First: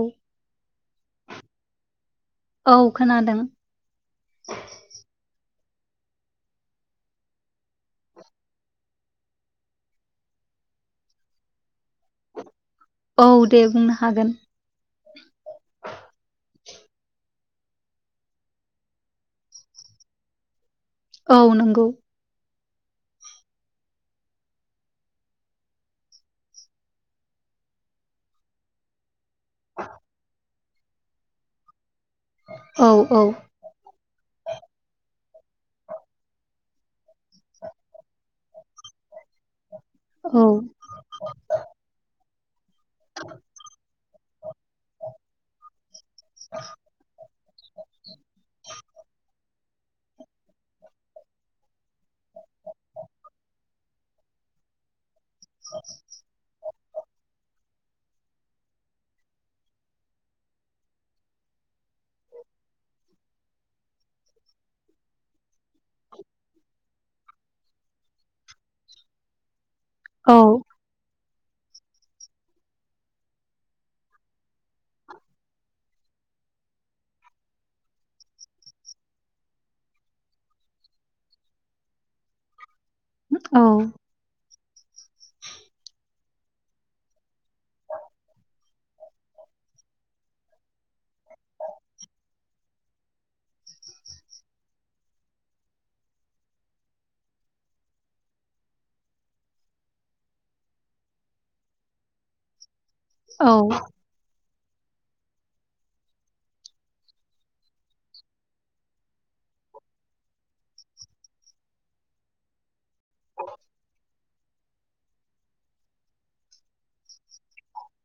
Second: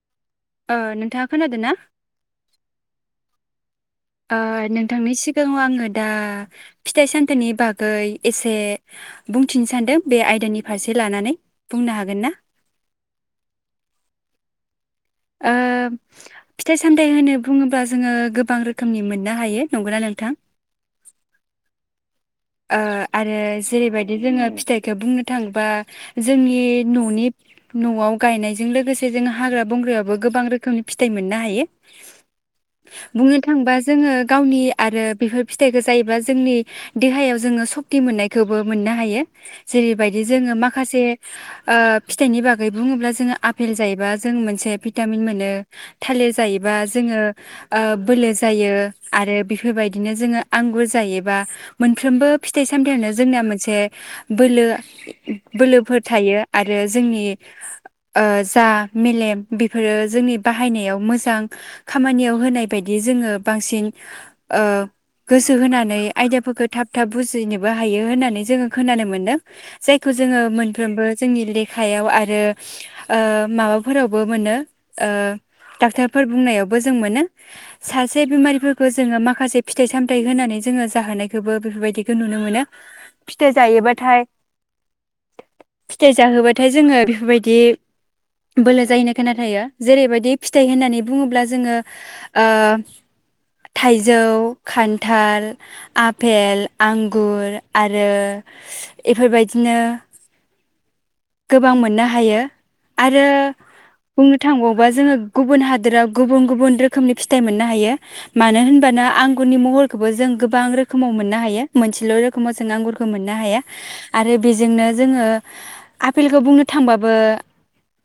औ। ओ नोंथाङा खोनादो ना? औ खोनादों। ओ नोंथांनि सिगाङाव आङो दा फिथाइ सामथाइनि बागै एसे बुंथिनो सान्दों बे आयदानि फारसे लानानै बुंनो हागोन ना? औ दे बुंनो हागोन। ओ फिथाइ सामथाइ होनो बुङोब्ला जोङो गोबां रोखोमनि मोननो हायो नंगौना नोंथां? औ नंगौ। ओ आरो जेरैबायदि जोङो फिथाइखो बुंनो थाङोबा जोंनि न'नि न'आव गायनायजों लोगोसे जोङो हाग्रा बंग्रायावबो गोबां रोखोमनि फिथाइ मोननो हायो। औ औ बुंनो थाङोबा जोङो गावनि आरो बेफोर फिथाइखौ जायोबा जोंनि देहायाव जोङो सक्ति मोननायखौबो मोननो हायो। जेरैबायदि औ जोङो माखासे ओ फिथ फिथायनि बाग। गै बुङोब्ला जोङो आफेल जायोबा जों मोनसे भिटामिन मोनो थालिर जायोबा जोङो ओ बोलो जायो आरो बेफोरबायदिनो जोङो आंगुर जायोबा मोनफ्रोमबो फिथाइ सामथायाइनो जोंनाया मोनसे बोलो बोलोफोर थायो आरो जोंनि। ओ जा मेलेम बेफोरो जोंनि बाहायनायाव मोजां खामानियाव होनाय बायदि जोङो बांसिन ओ गोसो होनानै आयदाफोरखौ। थाब थाब बुजिनोबो हायो होननानै जोङो खोनानो मोनदों। जायखौ औ जोङो मोनफ्रोमबो। जोंनि लेखायाव आरो ओ माबाफोरावबो मोनो ओ डाक्टरफोर बुंनायावबो जों मोनो सासे बेमारिफोरखौ जोङो माखासे फिथाइ सामथायाइ होनानै जोङो जाहोनाय। बेखौबो बेफोरबायदिखौ नुनो मोनो। फिथाइ जायोबाथाय। फिथायाइ जाहोबाथाय जोङो बेफोरबायदि बोलो जाहैनो खोनथायायो जेरैबायदि फिथाइ होननानै बुङोब्ला जोङो ओ थाइजौ खान्थाल। आफेल आंगुर आरो इफोरबायदिनो गोबां मोननो हायो। आरो औ बुं। थांबावबा जोङो गुबुन हादोराव गुबुन गुबुन रोखोमनि फिथाइ मोननो हायो मानो होनब्ला आंगुरनि महरखौबो जों गोबां रोख। रोखोमाव मोननो हायो मोनसेल' रोखोमाव जों आंगुरखौ मोननो हाया आरो बेजोंनो जोङो आफेलखौ बुंनो थांबाबो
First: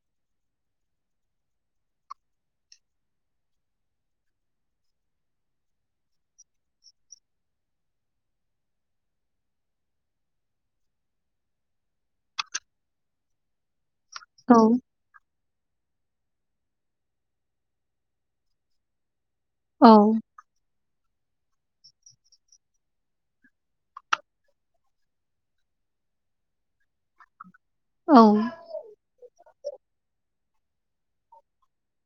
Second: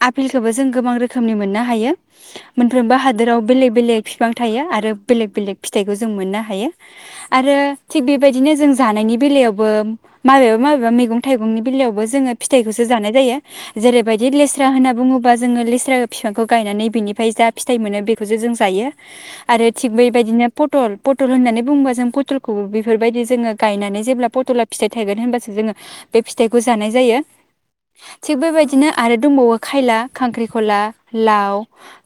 आफेलखौबो जों गोबां रोखोमनि मोननो हायो मोनफ्रोमबो हादोराव बेलेक बेलेग बिफां थायो आरो बेलेग बेलेक फिथाइखौ जों मोननो हायो आरो। थिग बेबायदिनो जों जानायनि बेलायावबो माबेबा माबेबा मैगं थाइगंनि बेलायावबो जोङो फिथाइखौसो जानाय जायो। जेरैबायदि औ लेस्रा होनना बुङोबा। जोङो लेस्रा बिफांखौ गायनानै बिनिफ्राय जा फिथाइ मोनो बेखौसो जों जायो। आरो थिग बेैबायदिनो पटल। पटल होननानै बुंङोबा जों पथल। बेफोरबायदि जोङो गायनानै जेब्ला पथला फिथाइ थायगोन होनबासो जोङो बे फिथाइखौ जानाय जायो। औ थिग बेबायदिनो आरो दंबावो। खायला खांख्रिखला लाव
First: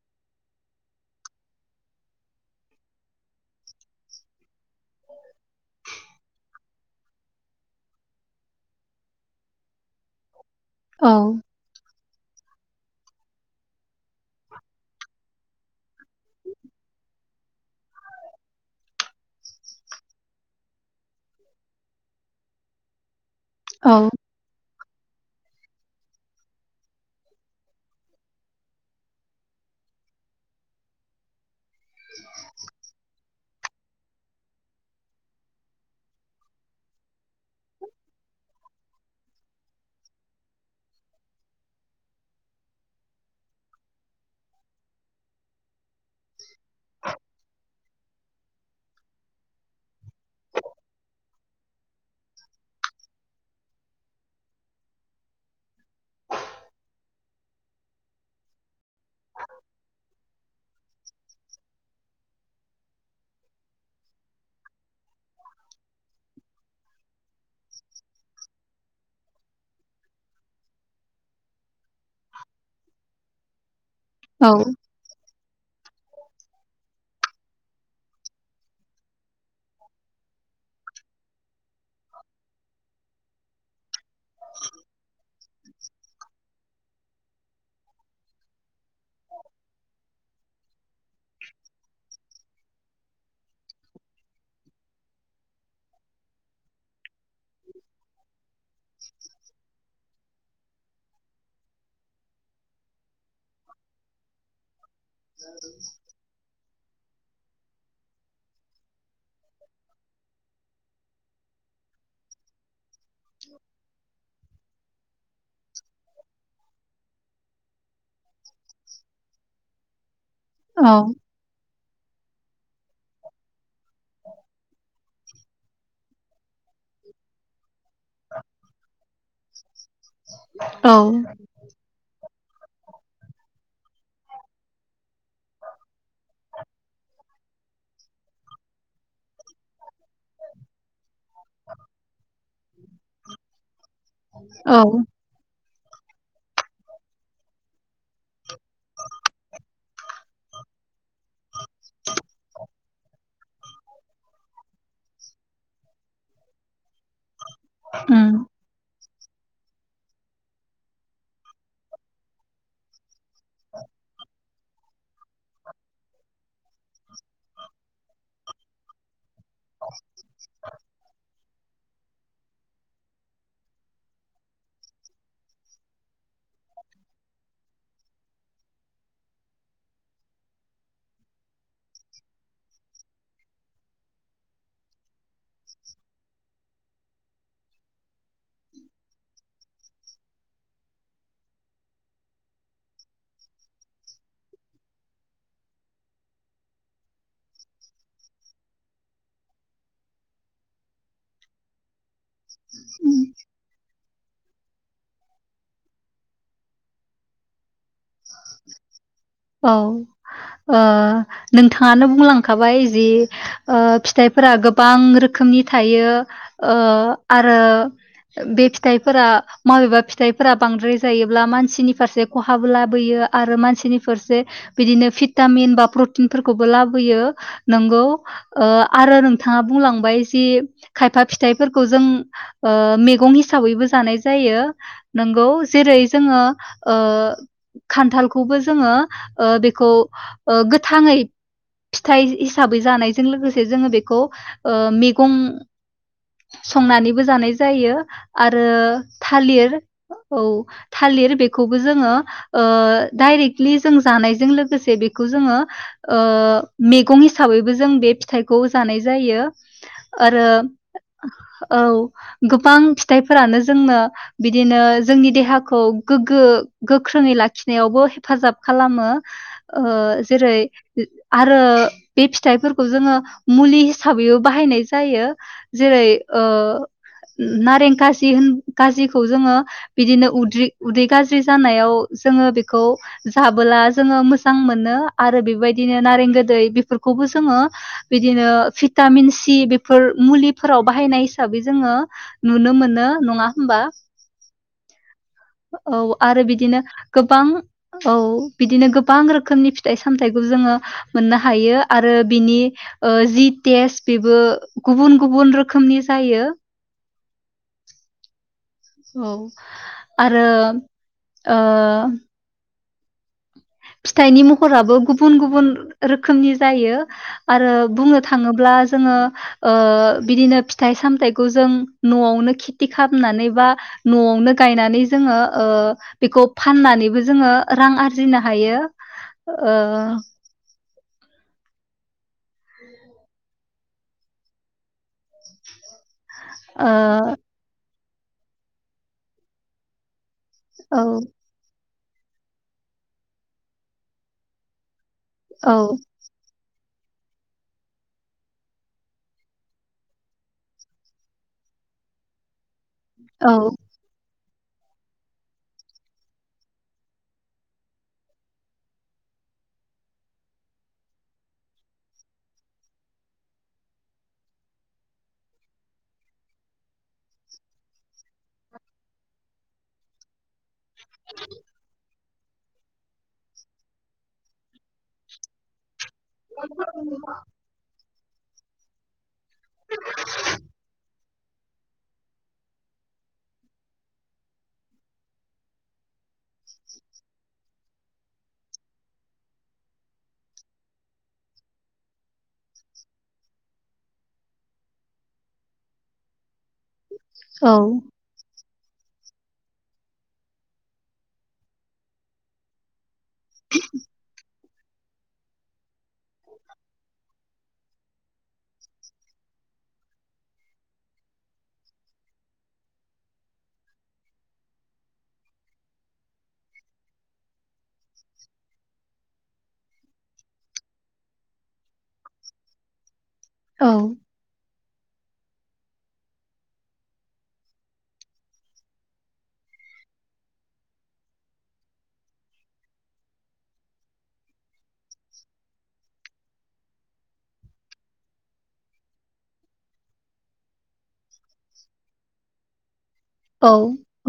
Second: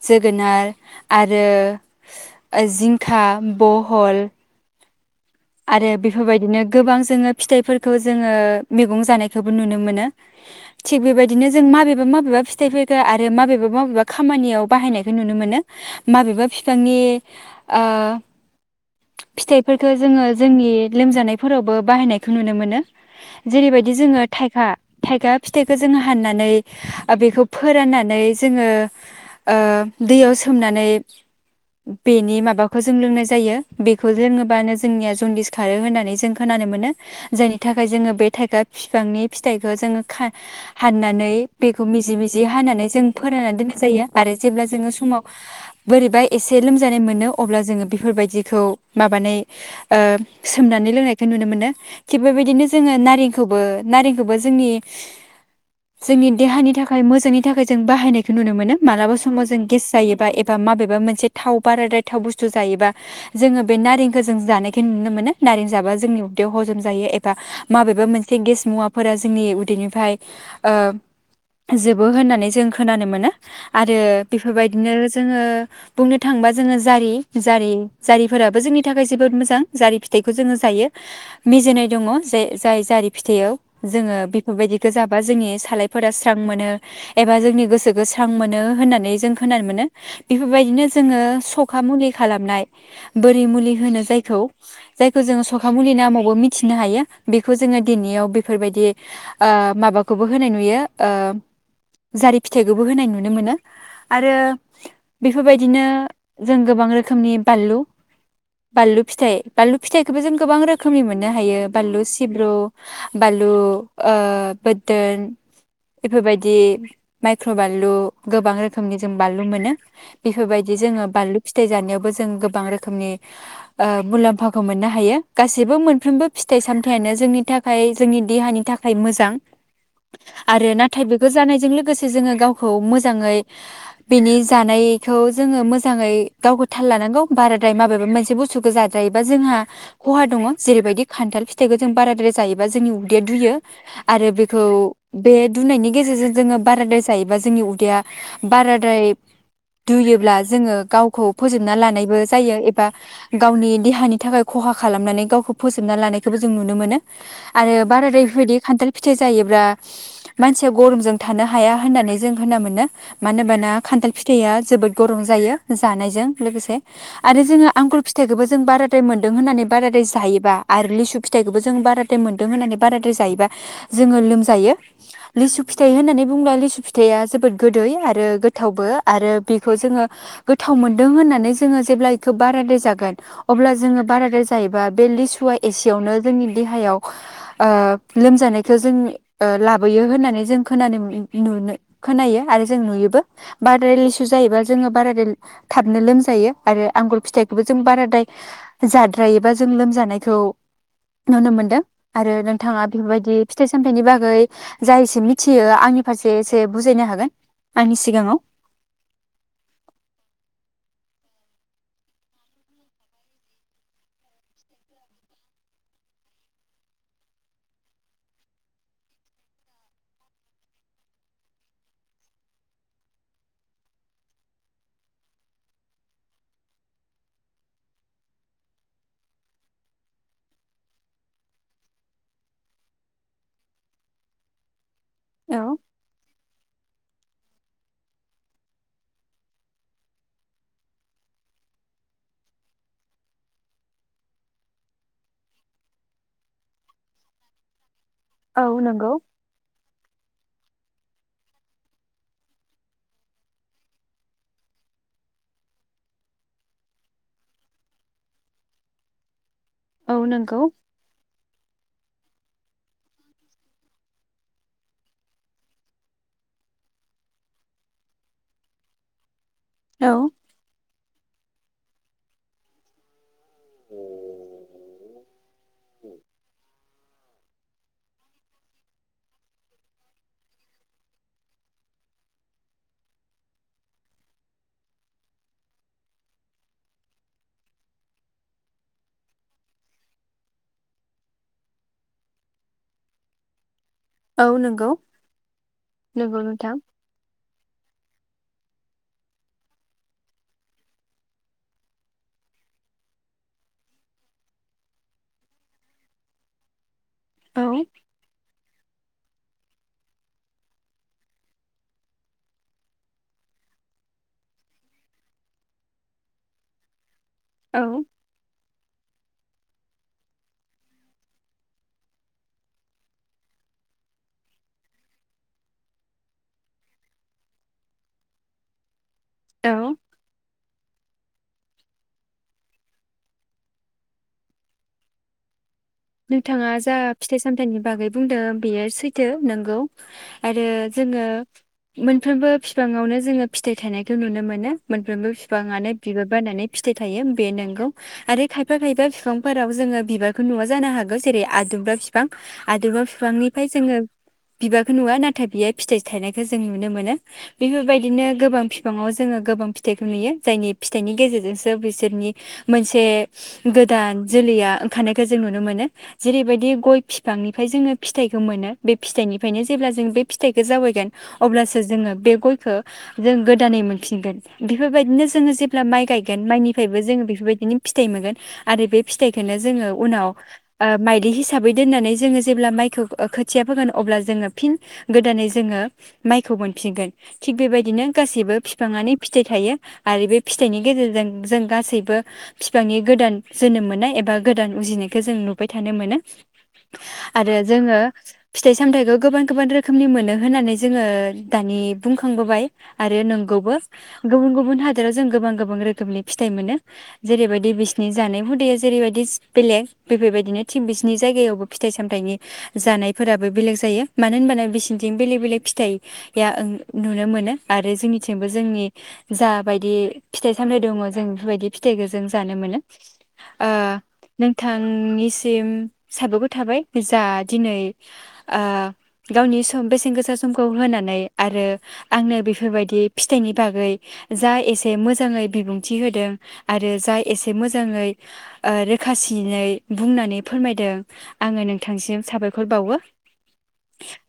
जोगोनार आरो जिंखा बहल। आरो बेफोरबायदिनो गोबां जोङो फिथाइफोरखौ जोङो मैगं जानायखौबो नुनो मोनो। थिग बेबायदिनो जों माबेबा मा। माबेबा फिथाइफोरखौ आरो माबेबा माबेबा खामानियाव बाहायनायखौ नुनो मोनो माबेबा बिफांनि ओ फिथाइफोरखो जोङो। जोंनि लोमजानायफोरावबो बाहायनायखौ नुनो मोनो। जेरैबायदि औ जोङो थाइखा। थाइगा फिथाइखौ जोङो हाननानै बेखौ फोराननानै जोङो ओ दैयाव सोमनानै बेनि माबाखौ जों लोंनाय जायो बेखौ लोङोबानो जोंनिया। जन्दिस खारो होननानै जों खोनानो मोनो जायनि थाखाय जोङो बे थाइगा फिफांनि फिथाइखौ जोङो खा हाननानै बेखौ मिजि मिजि हानानै जों फोराननानै दोननाय जायो आरो जेब्ला जोङो समाव। बोरैबा एसे लोमजानाय मोनो अब्ला जोङो बेफोरबायदिखौ माबानाय सोमनानै लोंनायखौ नुनो मोनो थिग बेबायदिनो जोङो नारेंखौबो नारेंखौबो जोंनि जोंनि देहानि थाखाय मोजांनि थाखाय जों बाहायनायखौ नुनो मोनो मालाबा समाव जों गेस जायोबा एबा माबेबा मोनसे थाव बाराद्राय थाव बुस्थु जायोबा जोङो बे नारेंखौ जों जानाय खौनुनो मोनो नारें जाबा जोंनि उदैयाव हजम जायो एबा माबेबा मोनसे गेस मुवाफोरा जोंनि उदैनिफ्राय जोबो होननानै जों खोनानो मोनो आरो बेफोरबायदिनो जोङो बुंनो थांबा जोङो जारि जारि जारिफोराबो जोंनि थाखाय जोबोद मोजां। जारि फिथाइखौ जोङो जायो मिजिनाय दङ जे जाय जारि फिथाइयाव जोङो बेफोरबायदिखौ जाबा जोंनि सालायफोरा स्रां मोनो एबा जोंनि गोसोखौ स्रां मोनो होननानै जों खोनानो मोनो बेफोरबायदिनो जोङो सखा मुलि खालामनाय बोरि मुलि होनो जायखौ जायखौ जोङो सखा मुलि नामावबो मिथिनो हायो बेखौ जोङो दिनैयाव बेफोरबायदि माबाखौबो होनाय नुयो जारि फिथाइखौबो होनाय नु नुनो मोनो आरो बेफोरबादिनो जों गोबां रोखो रोखोमनि बानलु बानलु फिथाइ बानलु फिथाइखौबो जों गोबां रोखोमनि मोननो हायो बानलु सिब्रु बानलु बोरदोन बेफोरबायदि माइक्र' बानलु गोबां रोखोमनि जों बानलु मोनो। बेफोरबायदि औ जोङो बानलु फिथाइ जानायावबो गोबां रोखोमनि ओ मुलामफा मोननो हायो गासिबो मोनफ्रोमबो फिथाइ सामथाइनो जोंनि थाखाय जोंनि देहानि थाखाय मोजां। आरो औ नाथाय बेखौ जानायजों लोगोसे जोङो गाव खौ मोजाङै बेनि जानायखौ जोङो मोजाङै गावखौ थाल लानांगौ बाराद्राय माबायावबा मोनसे बुस्थुखौ जाद्राय बा जोंहा खहा दङ जेरैबायदि खान्थाल फिथाइखौ जों बाद्राय जायो बा जोंनि उदैया दुयो। आरो बेखौ औ बे दुनायनि गेजेरजों जोङो बाराद्राय जायोबा जोंनि उदैया बाराद्राय दुयोब्ला जोङो गावखौ फोजोबना लानायबो जायो एबा गावनि देहानि थाखाय खहा खालामनानै गावखौ फोजोबना लानायखौबो जों नुनो मोनो। आरो बाराद्राय उम बेफोरबायदि खान्थाल फिथाइ जायोबा मानसिया गरमजों थानो हाया होननानै जों खोनानो मोनो मानो होनोबाना खान्थाल फिथाइया जोबोर गरम जायो जानायजों लोगोसे आरो जोङो आंगुर फिथाइखौबो जों बाराथाय मोनो होन्नानै बाराद्राय जायोब्ला आरो लिसु फिथाइखौबो जों बाराद्राय मोन्दों होननानै बाराद्राय जायोबा जोङो लोमजायो लिसु फिथाइ होननानै बुंङोब्ला लिसु फिथाइया जोबोद गोदै आरो गोथावबो आरो बेखौ जोङो गोथाव मोन्दों होननानै जोङो जेब्ला बेखौ बाराद्राय जागोन अब्ला जोङो बारादाय जायोबा बे लिसुआ एसेयावनो जोंनि देहायाव ओ लोमजानायखौ जों लाबोयो होननानै जों खोनानो नुनो खोनायो आरो जों नुयोबो बारादाय लिसु जायोबा जोङो बारादाय थाबनो लोमजायो आरो आंगुर फिथाइखौबो जों बारादाय जाद्रायोबा जों लोमजानायखौ नुनो मोनदों। आरो नोंथाङा बेफोरबायदि फिथाइ सामथायाइनि बाग गै जा एसे मिथियो आंनि फारसे एसे बुजायनो हागोन आंनि सिगाङाव। औ ओ नोंथाङानो बुंलांखाबाय जि ओ फिथाइफोरा गोबां रोखोमनि थायो ओ आरो बे फिथाइफोरा मबेबा फिथाइफोरा बांद्राय जायोब्ला मानसिनि फारसे खहाबो लाबोयो आरो मानसिनि से बिदिनो भिटामिन बा प्रटिनफोरखौबो लाबोयो नोंगौ आरो नोंथाङा बुंलांबाय जि खायफा फिथाइफोरखौ जों मैगं हिसाबैबो जानाय जायो। नोंगौ औ जेरै जोङो ओ खान्थालखौबो जोङो ओ बेखौ ओ गोथाङै फिथाइ हिसाबै जानायजों लोगोसे जोङो बेखौ ओ मैगं संनानैबो जानाय जायो। औ आरो नंगौ थालिर औ थालिर बेखौबो जोङो ओ डाइरेक्ट लि जों जानायजों लोगोसे बेखौ जोङो ओ मैगं हिसाबैबो जों बे फिथाइखौ जानाय जायो। औ आरो नंगौ औ। गोबां फिथाइफोरानो जोंनो बिदिनो जोंनि देहाखौ गोग्गो गोख्रोङै लाखिनायावबो हेफाजाब खालामो। ओ औ जिरै आरो बे फिथाइफोरखौ जोङो। मुलि हिसाबैबो बाहायनाय जायो जेरै ओ। नारें खाजि होन खाजिखौ जोङो बिदिनो उद्रि उदै गाज्रि जानायाव जोङो बेखौ जाबोला जोङो मोजां मोनो आरो बेबायदिनो नारें गोदै बेफोरखौबो जोङो बिदिनो भिटामिन सि बेफोर मुलिफोराव बाहायनाय हिसाबै जोङो नुनो मोनो नङा होमबा। औ नंगौ औ नंगौ आरो नोंथां बिदिनो गोबां औ बिदिनो गोबां रोखोमनि फिथाइ सामथायाइखौ जोङो मोननो हायो आरो बिनि जि टेस्ट बेबो गुबुन गुबुन रोखोमनि जायो औ औ आरो फिथाइनि महराबो गुबुन-गुबुन रोखोमनि जायो। आरो औ बुंनो थाङोब्ला जोङो। ओ बिदिनो फिथाइ सामथाइखौ जों नआवनो खेथि खालामनानै बा नआवनो गायनानै ओ जोङो बेखौ फाननानैबो जोङो रां आर आरजिनो हायो ओ औ नोंथाङा जा फिथाइ सामथाइनि बागै बुंदों बेयो सैथो नोंगौ। आरो ओ जोङो। मोनफ्रोमबो बिफाङावनो जोङो फिथाइ थखौ नुनो मोनो। मोनफ्रोमबो औ बिफाङानो बिबार बायनानै। फिथाइ थायो बे नंगौ। जानो हागौ जेरै आदुमब्रा बिफां हादरबाव औ बिफांनिफ्राय जोङो बिबारखौ नुवा नाथाय बियो फिथाइ थायनायखौ जों नुनो मोनो बेफोरबायदिनो गोबां बिफाङाव जोङो गोबां फिथाइखौ नुयो जायनि फिथाइनि गेजेरजोंसो बिसोरनि मोनसे गोदान जोलैया ओंखारनायखौ। जों नुनो मोनो जेरैबायदि गय फिफांनिफ्राय जोङो फिथाइखौ मोनो बे फिथाइनिफ्रायनो जेब्ला जों बे फिथाइखौ जाबायगोन अब्लासो जोङो बे गयखै गोदानै मोनगोन बेफोरबायदिनो जोङो जे माइ गाय मोनगोन माइनिफ्रायबो जोङो बेफोरबायदिनो फिथाइ मोनगोन। आरो बे फिथाइखौनो जोङो उनाव माइदि हिसाबै दोननानै जोङो जेब्ला माइखौ खोथिया फोगोन अब्ला जोङो फिन गोदानै जोङो माइखौ मोनफिनगोन थिग बेबायदिनो गासैबो फिफाङानो फिथाइ थायो आरो बे फिथाइनि गेजेरजों जों गासैबो बिफांनि गोदान जोनोम मोननाय एबा गोदान। उजिनायखौ जों नुबाय थानो मोनो। आरो औ जोङो। फिथाइ सामथायाइखौ गोबां गोबां रोखोमनि मोनो होननानै जोङो दानि बुंखांबोबाय आरो। बे नंगौबो गुबन गुबुन आरोजों गोबां गोबां रोखोम फिथाइ मोनो जेरैबायदि बिसनि जानाय हुदैया जेरैबायदि बेलेग बेफोरबायदिनो थिग बिसिनि जायगायावबो फिथाइ सामथायाइनि जानायफोराबो बेलेग जायो मानो होनबानो बिसिनिथिं बेलेग बेलेग फिथाइया नुनो मोनो आरो जोंनिथिंबो जोंनि जाबायदि फिथाइ सामथाइ दङ जों बेफोरबायदि फिथाइखौ जों जानो मोनो औ आ बिथांनिसिम साबागद थाबाय जा दिनै गावनि सम बेसेन गोसा समखौ होनानै आरो आंनो बेफोरबायदि फिथाइनि बागै जा एसे मोजाङै बिबुंथि होदों आरो जा एसे मोजाङै आरो खासिनै बुंनानै फोरमायदों आङो नोंथांसिम साबायखर बावो औ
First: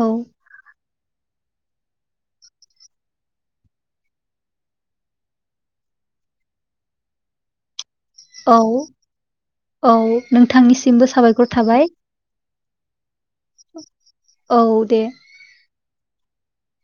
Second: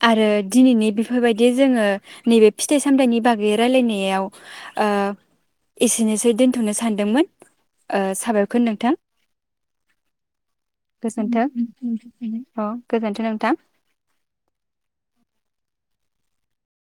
औ आरो दिनैनि बेफोरबायदि दि जोङो नैबे फिथाइ सामथायाइनि बागै रायलायनायाव एसेनोसै दोन्थ'नो सानदोंमोन साबायरखोन औ नोंथां औ नोंथांनिसिमबो गोजोन्थों। साबायखर थाबाय औ गोजोन्थों नोंथां। औ दे।